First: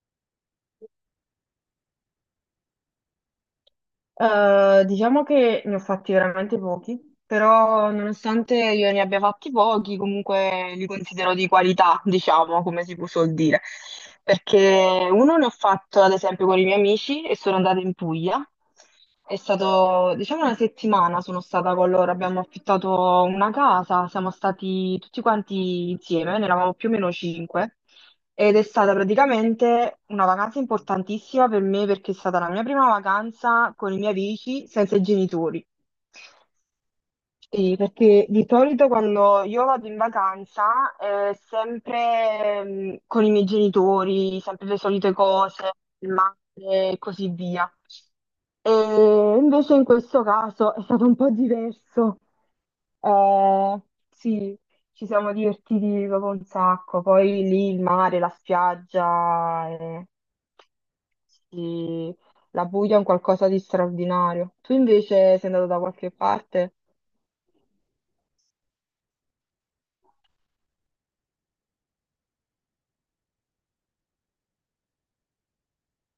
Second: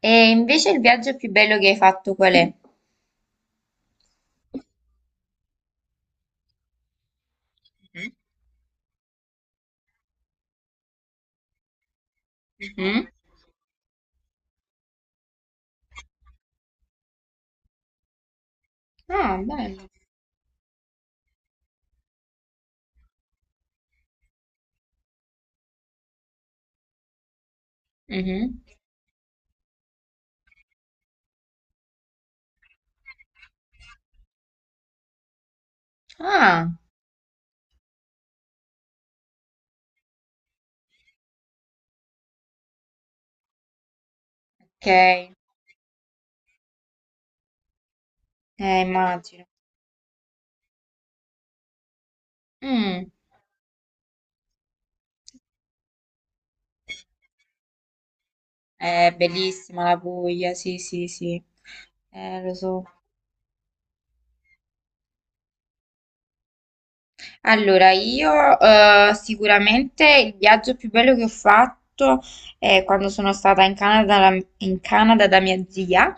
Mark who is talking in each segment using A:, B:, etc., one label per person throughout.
A: E invece il viaggio più bello che hai fatto qual è?
B: Diciamo che ne ho fatti veramente pochi, però nonostante io ne abbia fatti pochi, comunque li considero di qualità, diciamo, come si
A: Mhm.
B: suol dire. Perché uno ne ho fatto ad esempio con i miei amici e sono andata in Puglia. È
A: Ah, bello.
B: stato, diciamo, una settimana sono stata con loro, abbiamo affittato una casa, siamo stati tutti quanti insieme, ne eravamo più o meno cinque. Ed è
A: Mhm.
B: stata praticamente una vacanza importantissima per me perché è stata la mia prima vacanza con i miei amici senza i genitori.
A: Ah,
B: Sì, perché di solito quando io vado in vacanza, sempre con i miei genitori, sempre le
A: ok.
B: solite cose, il mare e così via. E
A: Immagino.
B: invece in questo caso è stato un po' diverso.
A: Mm.
B: Eh, sì, ci siamo divertiti proprio un sacco. Poi lì il mare, la
A: È
B: spiaggia,
A: bellissima la Puglia, sì, sì, sì.
B: sì,
A: Lo
B: la
A: so.
B: Puglia è un qualcosa di straordinario. Tu invece sei andato da qualche parte?
A: Allora, io sicuramente il viaggio più bello che ho fatto è quando sono stata in Canada da mia zia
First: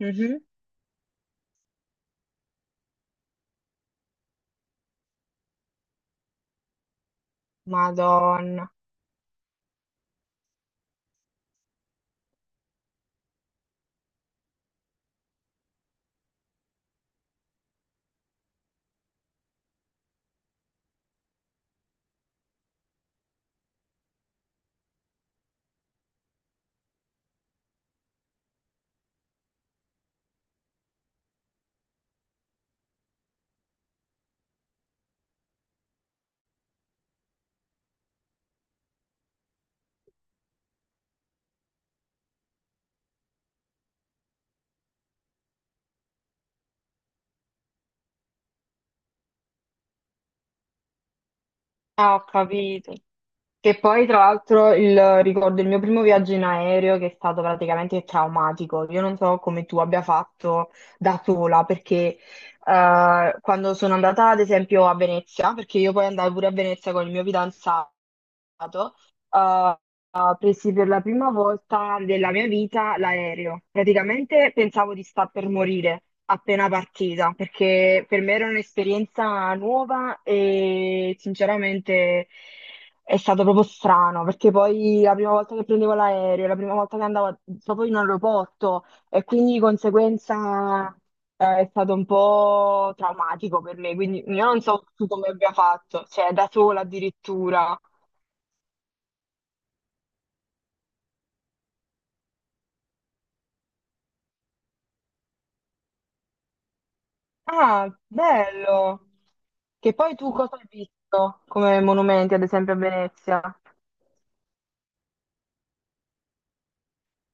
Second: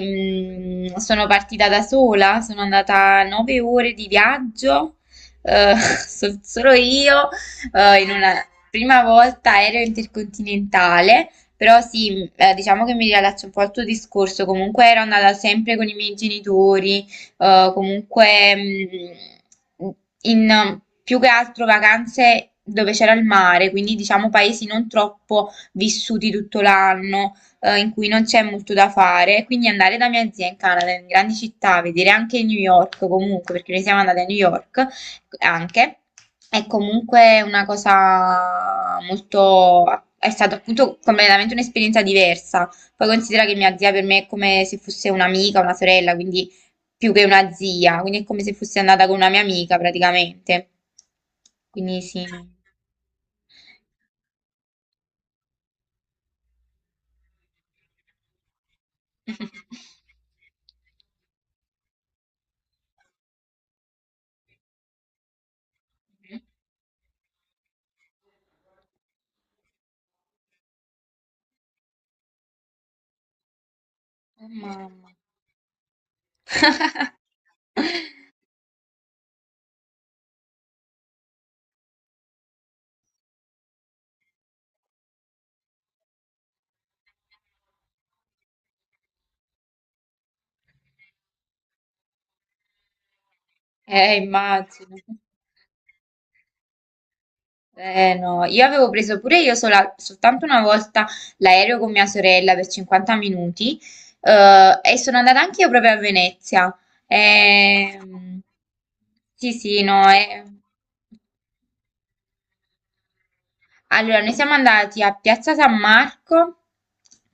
B: Mhm.
A: sono partita da sola, sono andata 9 ore di viaggio, eh, solo io, in una
B: Madonna.
A: prima volta aereo intercontinentale. Però sì, diciamo che mi riallaccio un po' al tuo discorso, comunque ero andata sempre con i miei genitori, comunque mh, in più che altro vacanze dove c'era il mare, quindi diciamo paesi non troppo vissuti tutto l'anno, in cui non c'è molto da fare. Quindi andare da mia zia in Canada, in grandi città, vedere anche New York comunque, perché noi siamo andate a New York anche, è comunque una cosa molto... È stata appunto completamente un'esperienza diversa. Poi considera che mia zia per me è come se fosse un'amica, una sorella, quindi più che una zia, quindi è come se fossi andata con una mia amica praticamente. Quindi
B: Ah, ho
A: sì.
B: capito. Che poi, tra l'altro, ricordo il mio primo viaggio in aereo che è stato praticamente traumatico. Io non so come tu abbia fatto da sola, perché quando sono andata, ad esempio, a Venezia, perché io poi andavo pure a Venezia con il mio fidanzato, eh, presi per la prima volta della mia vita l'aereo. Praticamente
A: Mhm. Oh,
B: pensavo di
A: mamma.
B: sta per morire appena partita, perché per me era un'esperienza nuova e sinceramente. È stato proprio strano, perché poi la prima volta che prendevo l'aereo, la prima volta che andavo proprio in aeroporto e quindi di conseguenza è stato un po' traumatico per me, quindi io non so
A: Immagino.
B: tu come abbia fatto, cioè da sola addirittura.
A: Eh no, io avevo preso pure io soltanto una volta l'aereo con mia sorella per 50 minuti e sono andata anche io proprio a Venezia.
B: Ah,
A: Ehm,
B: bello!
A: sì, sì,
B: Che
A: no,
B: poi tu
A: eh.
B: cosa hai visto come monumenti, ad esempio a Venezia?
A: Allora, noi siamo andati a Piazza San Marco,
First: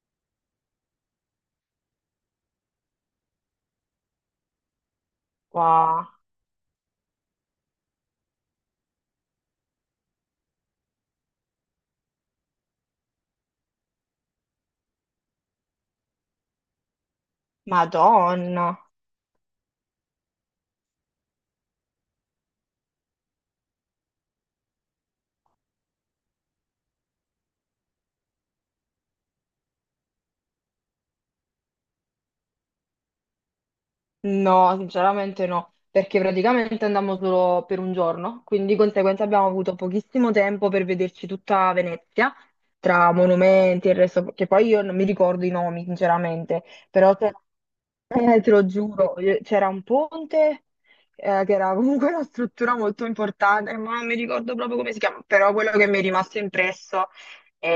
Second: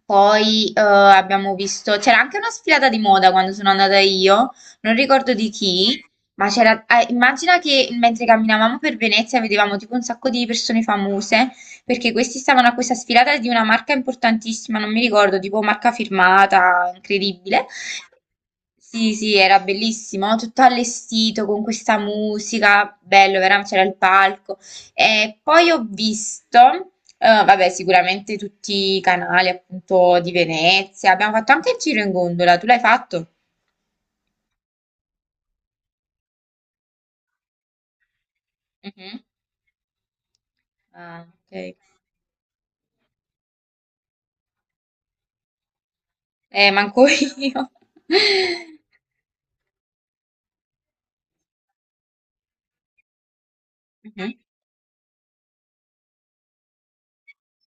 A: poi abbiamo visto, c'era anche una sfilata di moda quando sono andata io, non ricordo di chi,
B: Wow,
A: ma c'era, immagina che mentre camminavamo per Venezia vedevamo tipo un sacco di persone famose, perché questi stavano a questa sfilata di una marca importantissima, non mi ricordo, tipo marca firmata, incredibile.
B: Madonna!
A: Sì, sì, era bellissimo, tutto allestito con questa musica, bello, veramente c'era il palco. E poi ho visto, vabbè, sicuramente tutti i canali appunto di Venezia. Abbiamo fatto anche il giro in gondola. Tu l'hai fatto?
B: No, sinceramente no, perché praticamente andammo solo per un giorno, quindi di
A: Mhm.
B: conseguenza abbiamo avuto pochissimo tempo per
A: Ah,
B: vederci
A: ok.
B: tutta Venezia, tra monumenti e il resto, che poi io non mi ricordo i nomi, sinceramente,
A: Manco
B: però c'erano
A: io.
B: te lo giuro, c'era un ponte che era comunque una struttura molto importante, ma non mi
A: Mhm.
B: ricordo proprio come si chiama, però quello che mi è rimasto impresso è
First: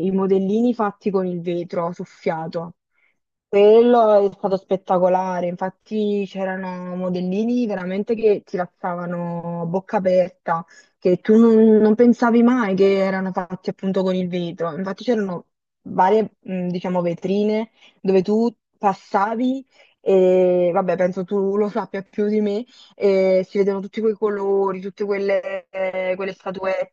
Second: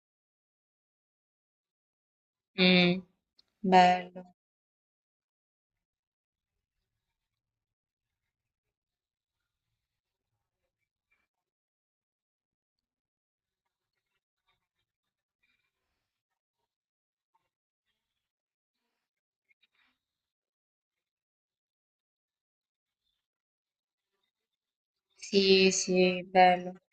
B: i modellini fatti con il vetro soffiato.
A: Mm,
B: Quello è
A: bello.
B: stato spettacolare, infatti c'erano modellini veramente che ti lasciavano a bocca aperta, che tu non pensavi mai che erano fatti appunto con il vetro. Infatti c'erano varie, diciamo, vetrine dove tu passavi. E vabbè, penso tu lo sappia più di me. E si vedono tutti quei colori, tutte quelle,
A: Sì, sì,
B: quelle
A: bello.
B: statuette.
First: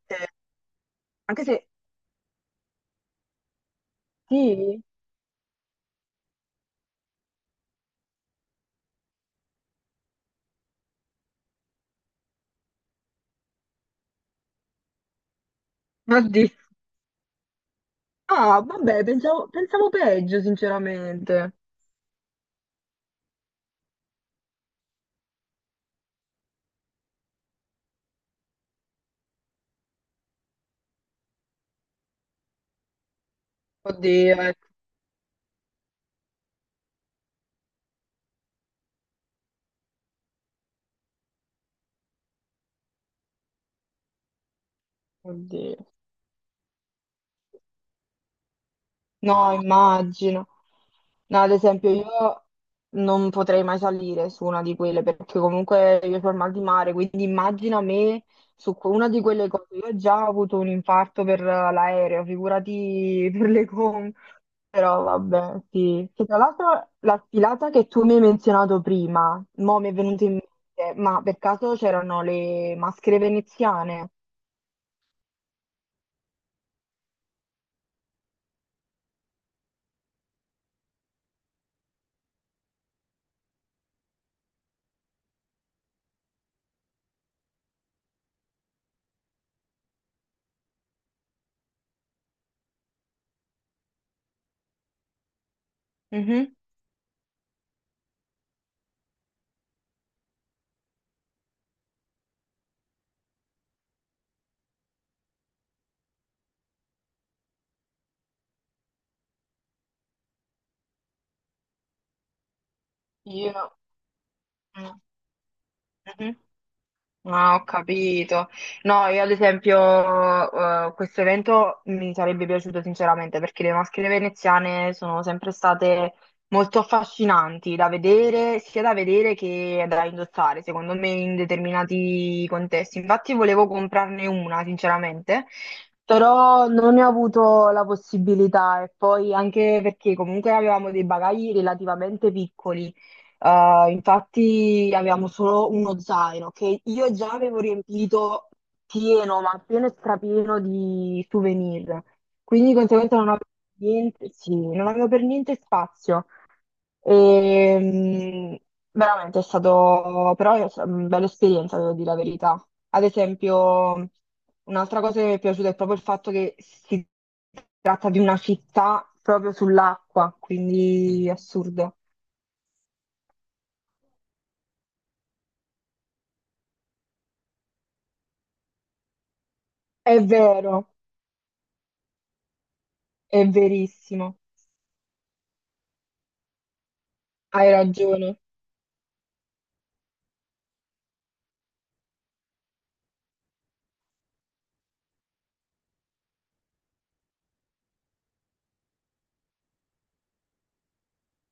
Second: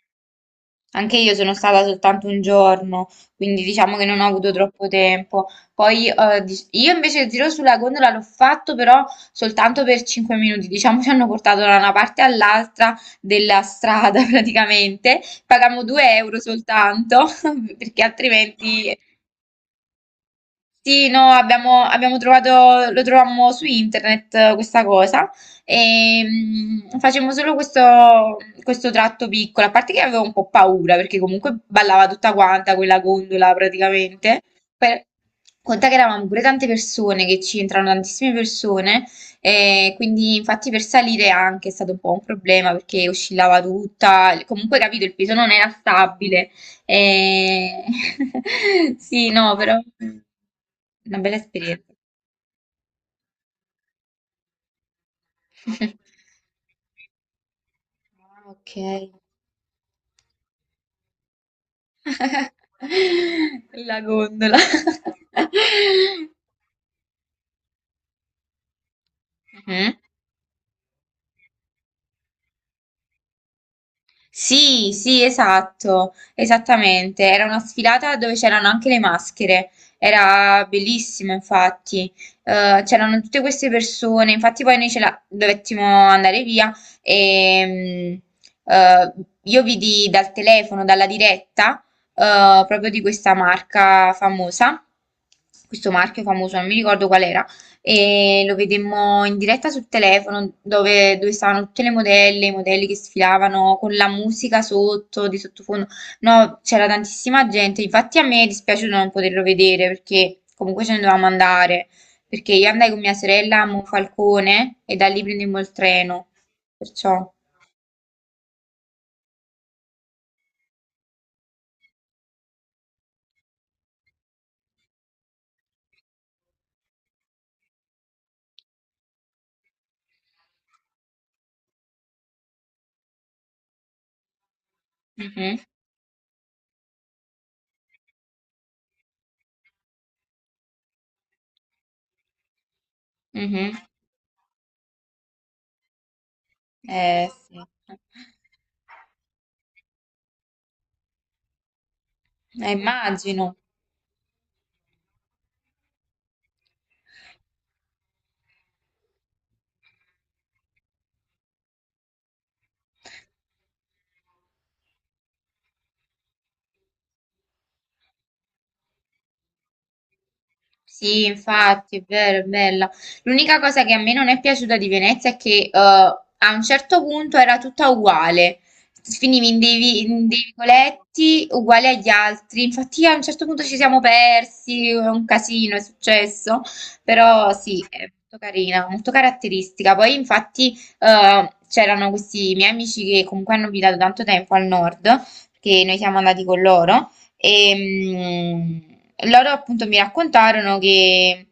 A: Anche io
B: Anche
A: sono
B: se
A: stata soltanto un giorno, quindi diciamo che non ho avuto
B: sì,
A: troppo tempo. Poi io invece il giro sulla gondola l'ho fatto però soltanto per 5 minuti, diciamo ci hanno portato da una parte all'altra della strada praticamente, pagammo 2 euro
B: oddio.
A: soltanto perché
B: Ah,
A: altrimenti
B: vabbè, pensavo, pensavo peggio,
A: sì, no,
B: sinceramente.
A: abbiamo, abbiamo trovato, lo trovammo su internet questa cosa e facemmo solo questo, questo tratto piccolo, a parte che avevo un po' paura perché comunque ballava tutta quanta quella gondola praticamente,
B: Oddio, ecco,
A: per, conta che eravamo pure tante persone, che ci entrano tantissime persone e quindi infatti per salire anche è stato un po' un problema perché oscillava tutta, comunque capito il peso non era
B: oddio.
A: stabile e... sì,
B: No,
A: no, però...
B: immagino.
A: Una bella
B: No, ad esempio
A: esperienza.
B: io non potrei mai salire su una di quelle perché comunque io ho il mal di mare, quindi immagina me
A: Ah, ok.
B: su una di quelle cose. Io ho già avuto un infarto per l'aereo, figurati per le
A: La
B: con.
A: gondola.
B: Però vabbè, sì. Che tra l'altro la sfilata che tu mi hai menzionato prima, mo mi è
A: Mhm.
B: venuto in mente, ma per caso c'erano le maschere veneziane?
A: Sì, sì, esatto, esattamente. Era una sfilata dove c'erano anche le maschere. Era bellissimo, infatti. C'erano tutte queste persone. Infatti, poi noi ce la dovettimo andare via. E, mm, eh, io vidi dal telefono, dalla diretta, proprio di questa marca famosa. Questo marchio
B: Mhm.
A: famoso, non mi ricordo qual era e lo vedemmo in diretta sul telefono dove, dove stavano tutte le modelle, i modelli che sfilavano con la musica sotto, di sottofondo. No, c'era tantissima gente, infatti a me è dispiaciuto non poterlo vedere perché comunque ce ne dovevamo andare, perché io andai con mia
B: Io
A: sorella
B: no.
A: a Monfalcone e
B: Mm.
A: da lì prendemmo il treno,
B: Mhm.
A: perciò...
B: Ah, ho capito. No, io ad esempio, questo evento mi sarebbe piaciuto sinceramente perché le maschere veneziane sono sempre state molto affascinanti da vedere, sia da vedere che da indossare, secondo me, in determinati contesti. Infatti volevo comprarne una, sinceramente,
A: Mhm,
B: però non ne ho avuto la possibilità e poi anche perché comunque avevamo dei bagagli relativamente piccoli.
A: mhm.
B: Infatti avevamo solo uno zaino che io
A: Eh
B: già
A: sì,
B: avevo riempito pieno, ma pieno e strapieno di souvenir. Quindi di conseguenza non avevo
A: immagino.
B: niente, sì, non avevo per niente spazio. E, veramente è stato però è stata una bella esperienza, devo dire la verità. Ad esempio, un'altra cosa che mi è piaciuta è proprio il fatto che si tratta di una città proprio sull'acqua,
A: Sì,
B: quindi
A: infatti,
B: assurdo.
A: è vero, è bella. L'unica cosa che a me non è piaciuta di Venezia è che a un certo punto era tutta uguale. Finivi
B: È
A: in dei
B: vero,
A: vicoletti uguali agli altri. Infatti, a un
B: è
A: certo punto ci siamo
B: verissimo,
A: persi, è un casino, è successo. Però
B: hai
A: sì, è molto
B: ragione,
A: carina, molto caratteristica. Poi, infatti, c'erano questi miei amici che comunque hanno abitato tanto tempo al nord, perché noi siamo andati con loro. E loro appunto mi raccontarono che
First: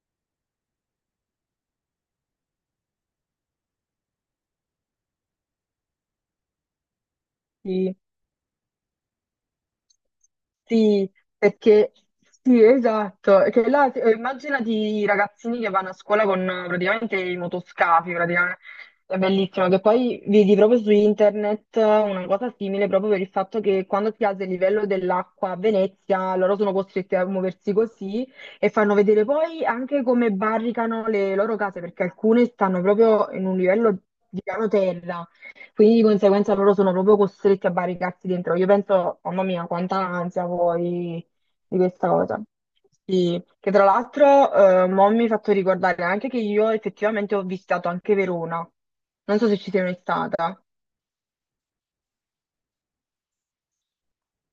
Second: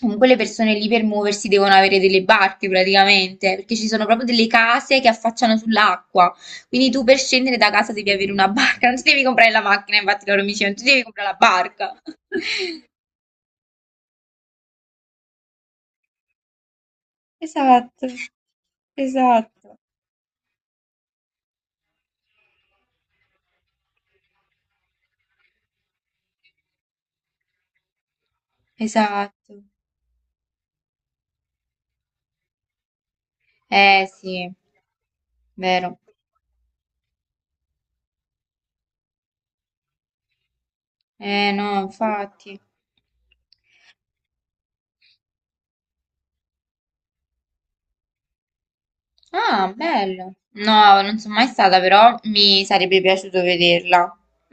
A: comunque le persone lì per muoversi devono avere delle barche praticamente, perché ci sono proprio delle case che affacciano sull'acqua. Quindi tu per scendere da casa
B: sì,
A: devi avere una barca, non ti devi comprare la macchina, infatti loro mi dicevano, tu devi
B: sì,
A: comprare la
B: perché
A: barca.
B: sì, esatto, che là, immaginati i ragazzini che vanno a scuola con praticamente i
A: Esatto,
B: motoscafi, praticamente, è bellissimo,
A: esatto.
B: che poi vedi proprio su internet una cosa simile proprio per il fatto che quando si alza il livello dell'acqua a Venezia, loro sono costretti a muoversi così e fanno vedere
A: Esatto.
B: poi anche come barricano le loro case, perché alcune stanno proprio in un livello
A: Eh
B: di
A: sì,
B: piano terra. Quindi
A: vero.
B: di conseguenza loro sono proprio costretti a barricarsi dentro. Io penso, mamma mia, quanta ansia poi
A: Eh
B: di
A: no,
B: questa cosa.
A: infatti.
B: Sì, che tra l'altro mo mi hai fatto ricordare anche che io effettivamente ho visitato anche Verona. Non so se ci
A: Ah,
B: sei mai
A: bello.
B: stata.
A: No, non sono mai stata, però mi sarebbe piaciuto vederla.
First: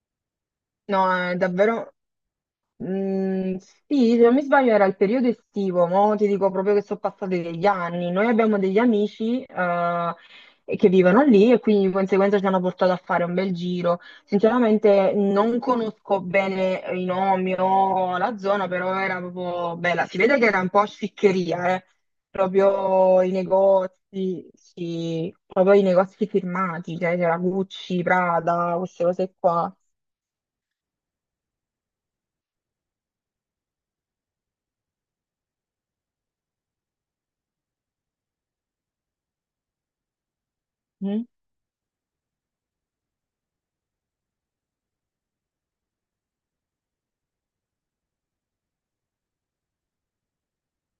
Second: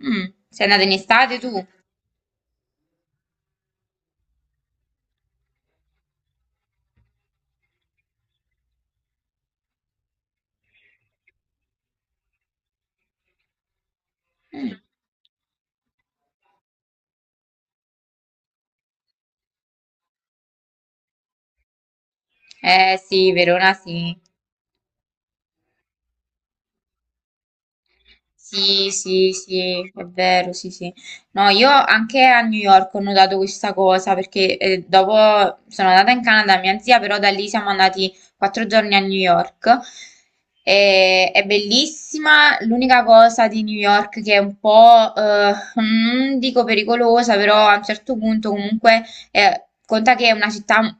A: Mm, sei andata in
B: No, è
A: estate tu?
B: davvero. Mm, sì, se non mi sbaglio era il periodo estivo, mo ti dico proprio che sono passati degli anni. Noi abbiamo degli amici che vivono lì e quindi di conseguenza ci hanno portato a fare un bel giro. Sinceramente non conosco bene i nomi o la zona, però era proprio bella. Si vede che era un po' sciccheria, eh.
A: Eh
B: Proprio
A: sì,
B: i
A: Verona sì.
B: negozi, sì, proprio i negozi firmati, cioè c'era Gucci, Prada,
A: Sì,
B: queste
A: sì,
B: cose qua.
A: sì, è vero, sì, sì. No, io anche a New York ho notato questa cosa perché dopo sono andata in Canada, mia zia, però da lì siamo andati 4 giorni a New York.
B: Mm,
A: E- è bellissima. L'unica cosa di New York che è un po', non dico pericolosa, però a un certo punto comunque conta che è una città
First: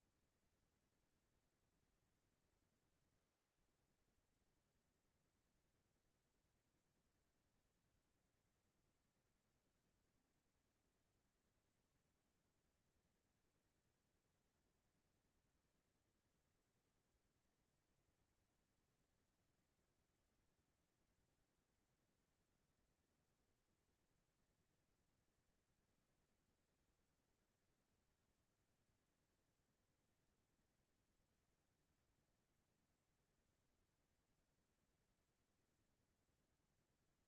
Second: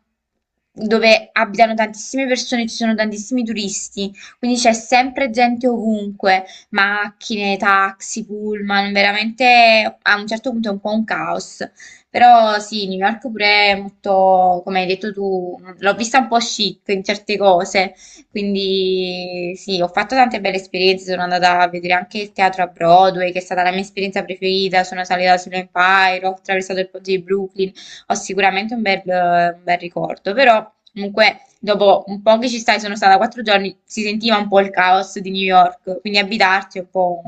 A: dove abitano tantissime persone, ci sono tantissimi turisti, quindi c'è sempre gente ovunque macchine, taxi, pullman, veramente a un certo punto è un po' un caos. Però sì, New York pure è molto, come hai detto tu, l'ho vista un po' chic in certe cose, quindi sì, ho fatto tante belle esperienze, sono andata a vedere anche il teatro a Broadway, che è stata la mia esperienza preferita, sono salita sull'Empire, ho attraversato il ponte di Brooklyn, ho sicuramente un bel ricordo, però comunque dopo un po' che ci stai, sono stata 4 giorni, si sentiva un po' il caos di New York, quindi abitarci è un po'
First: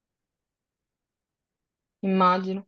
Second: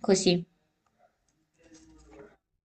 A: così.
B: immagino.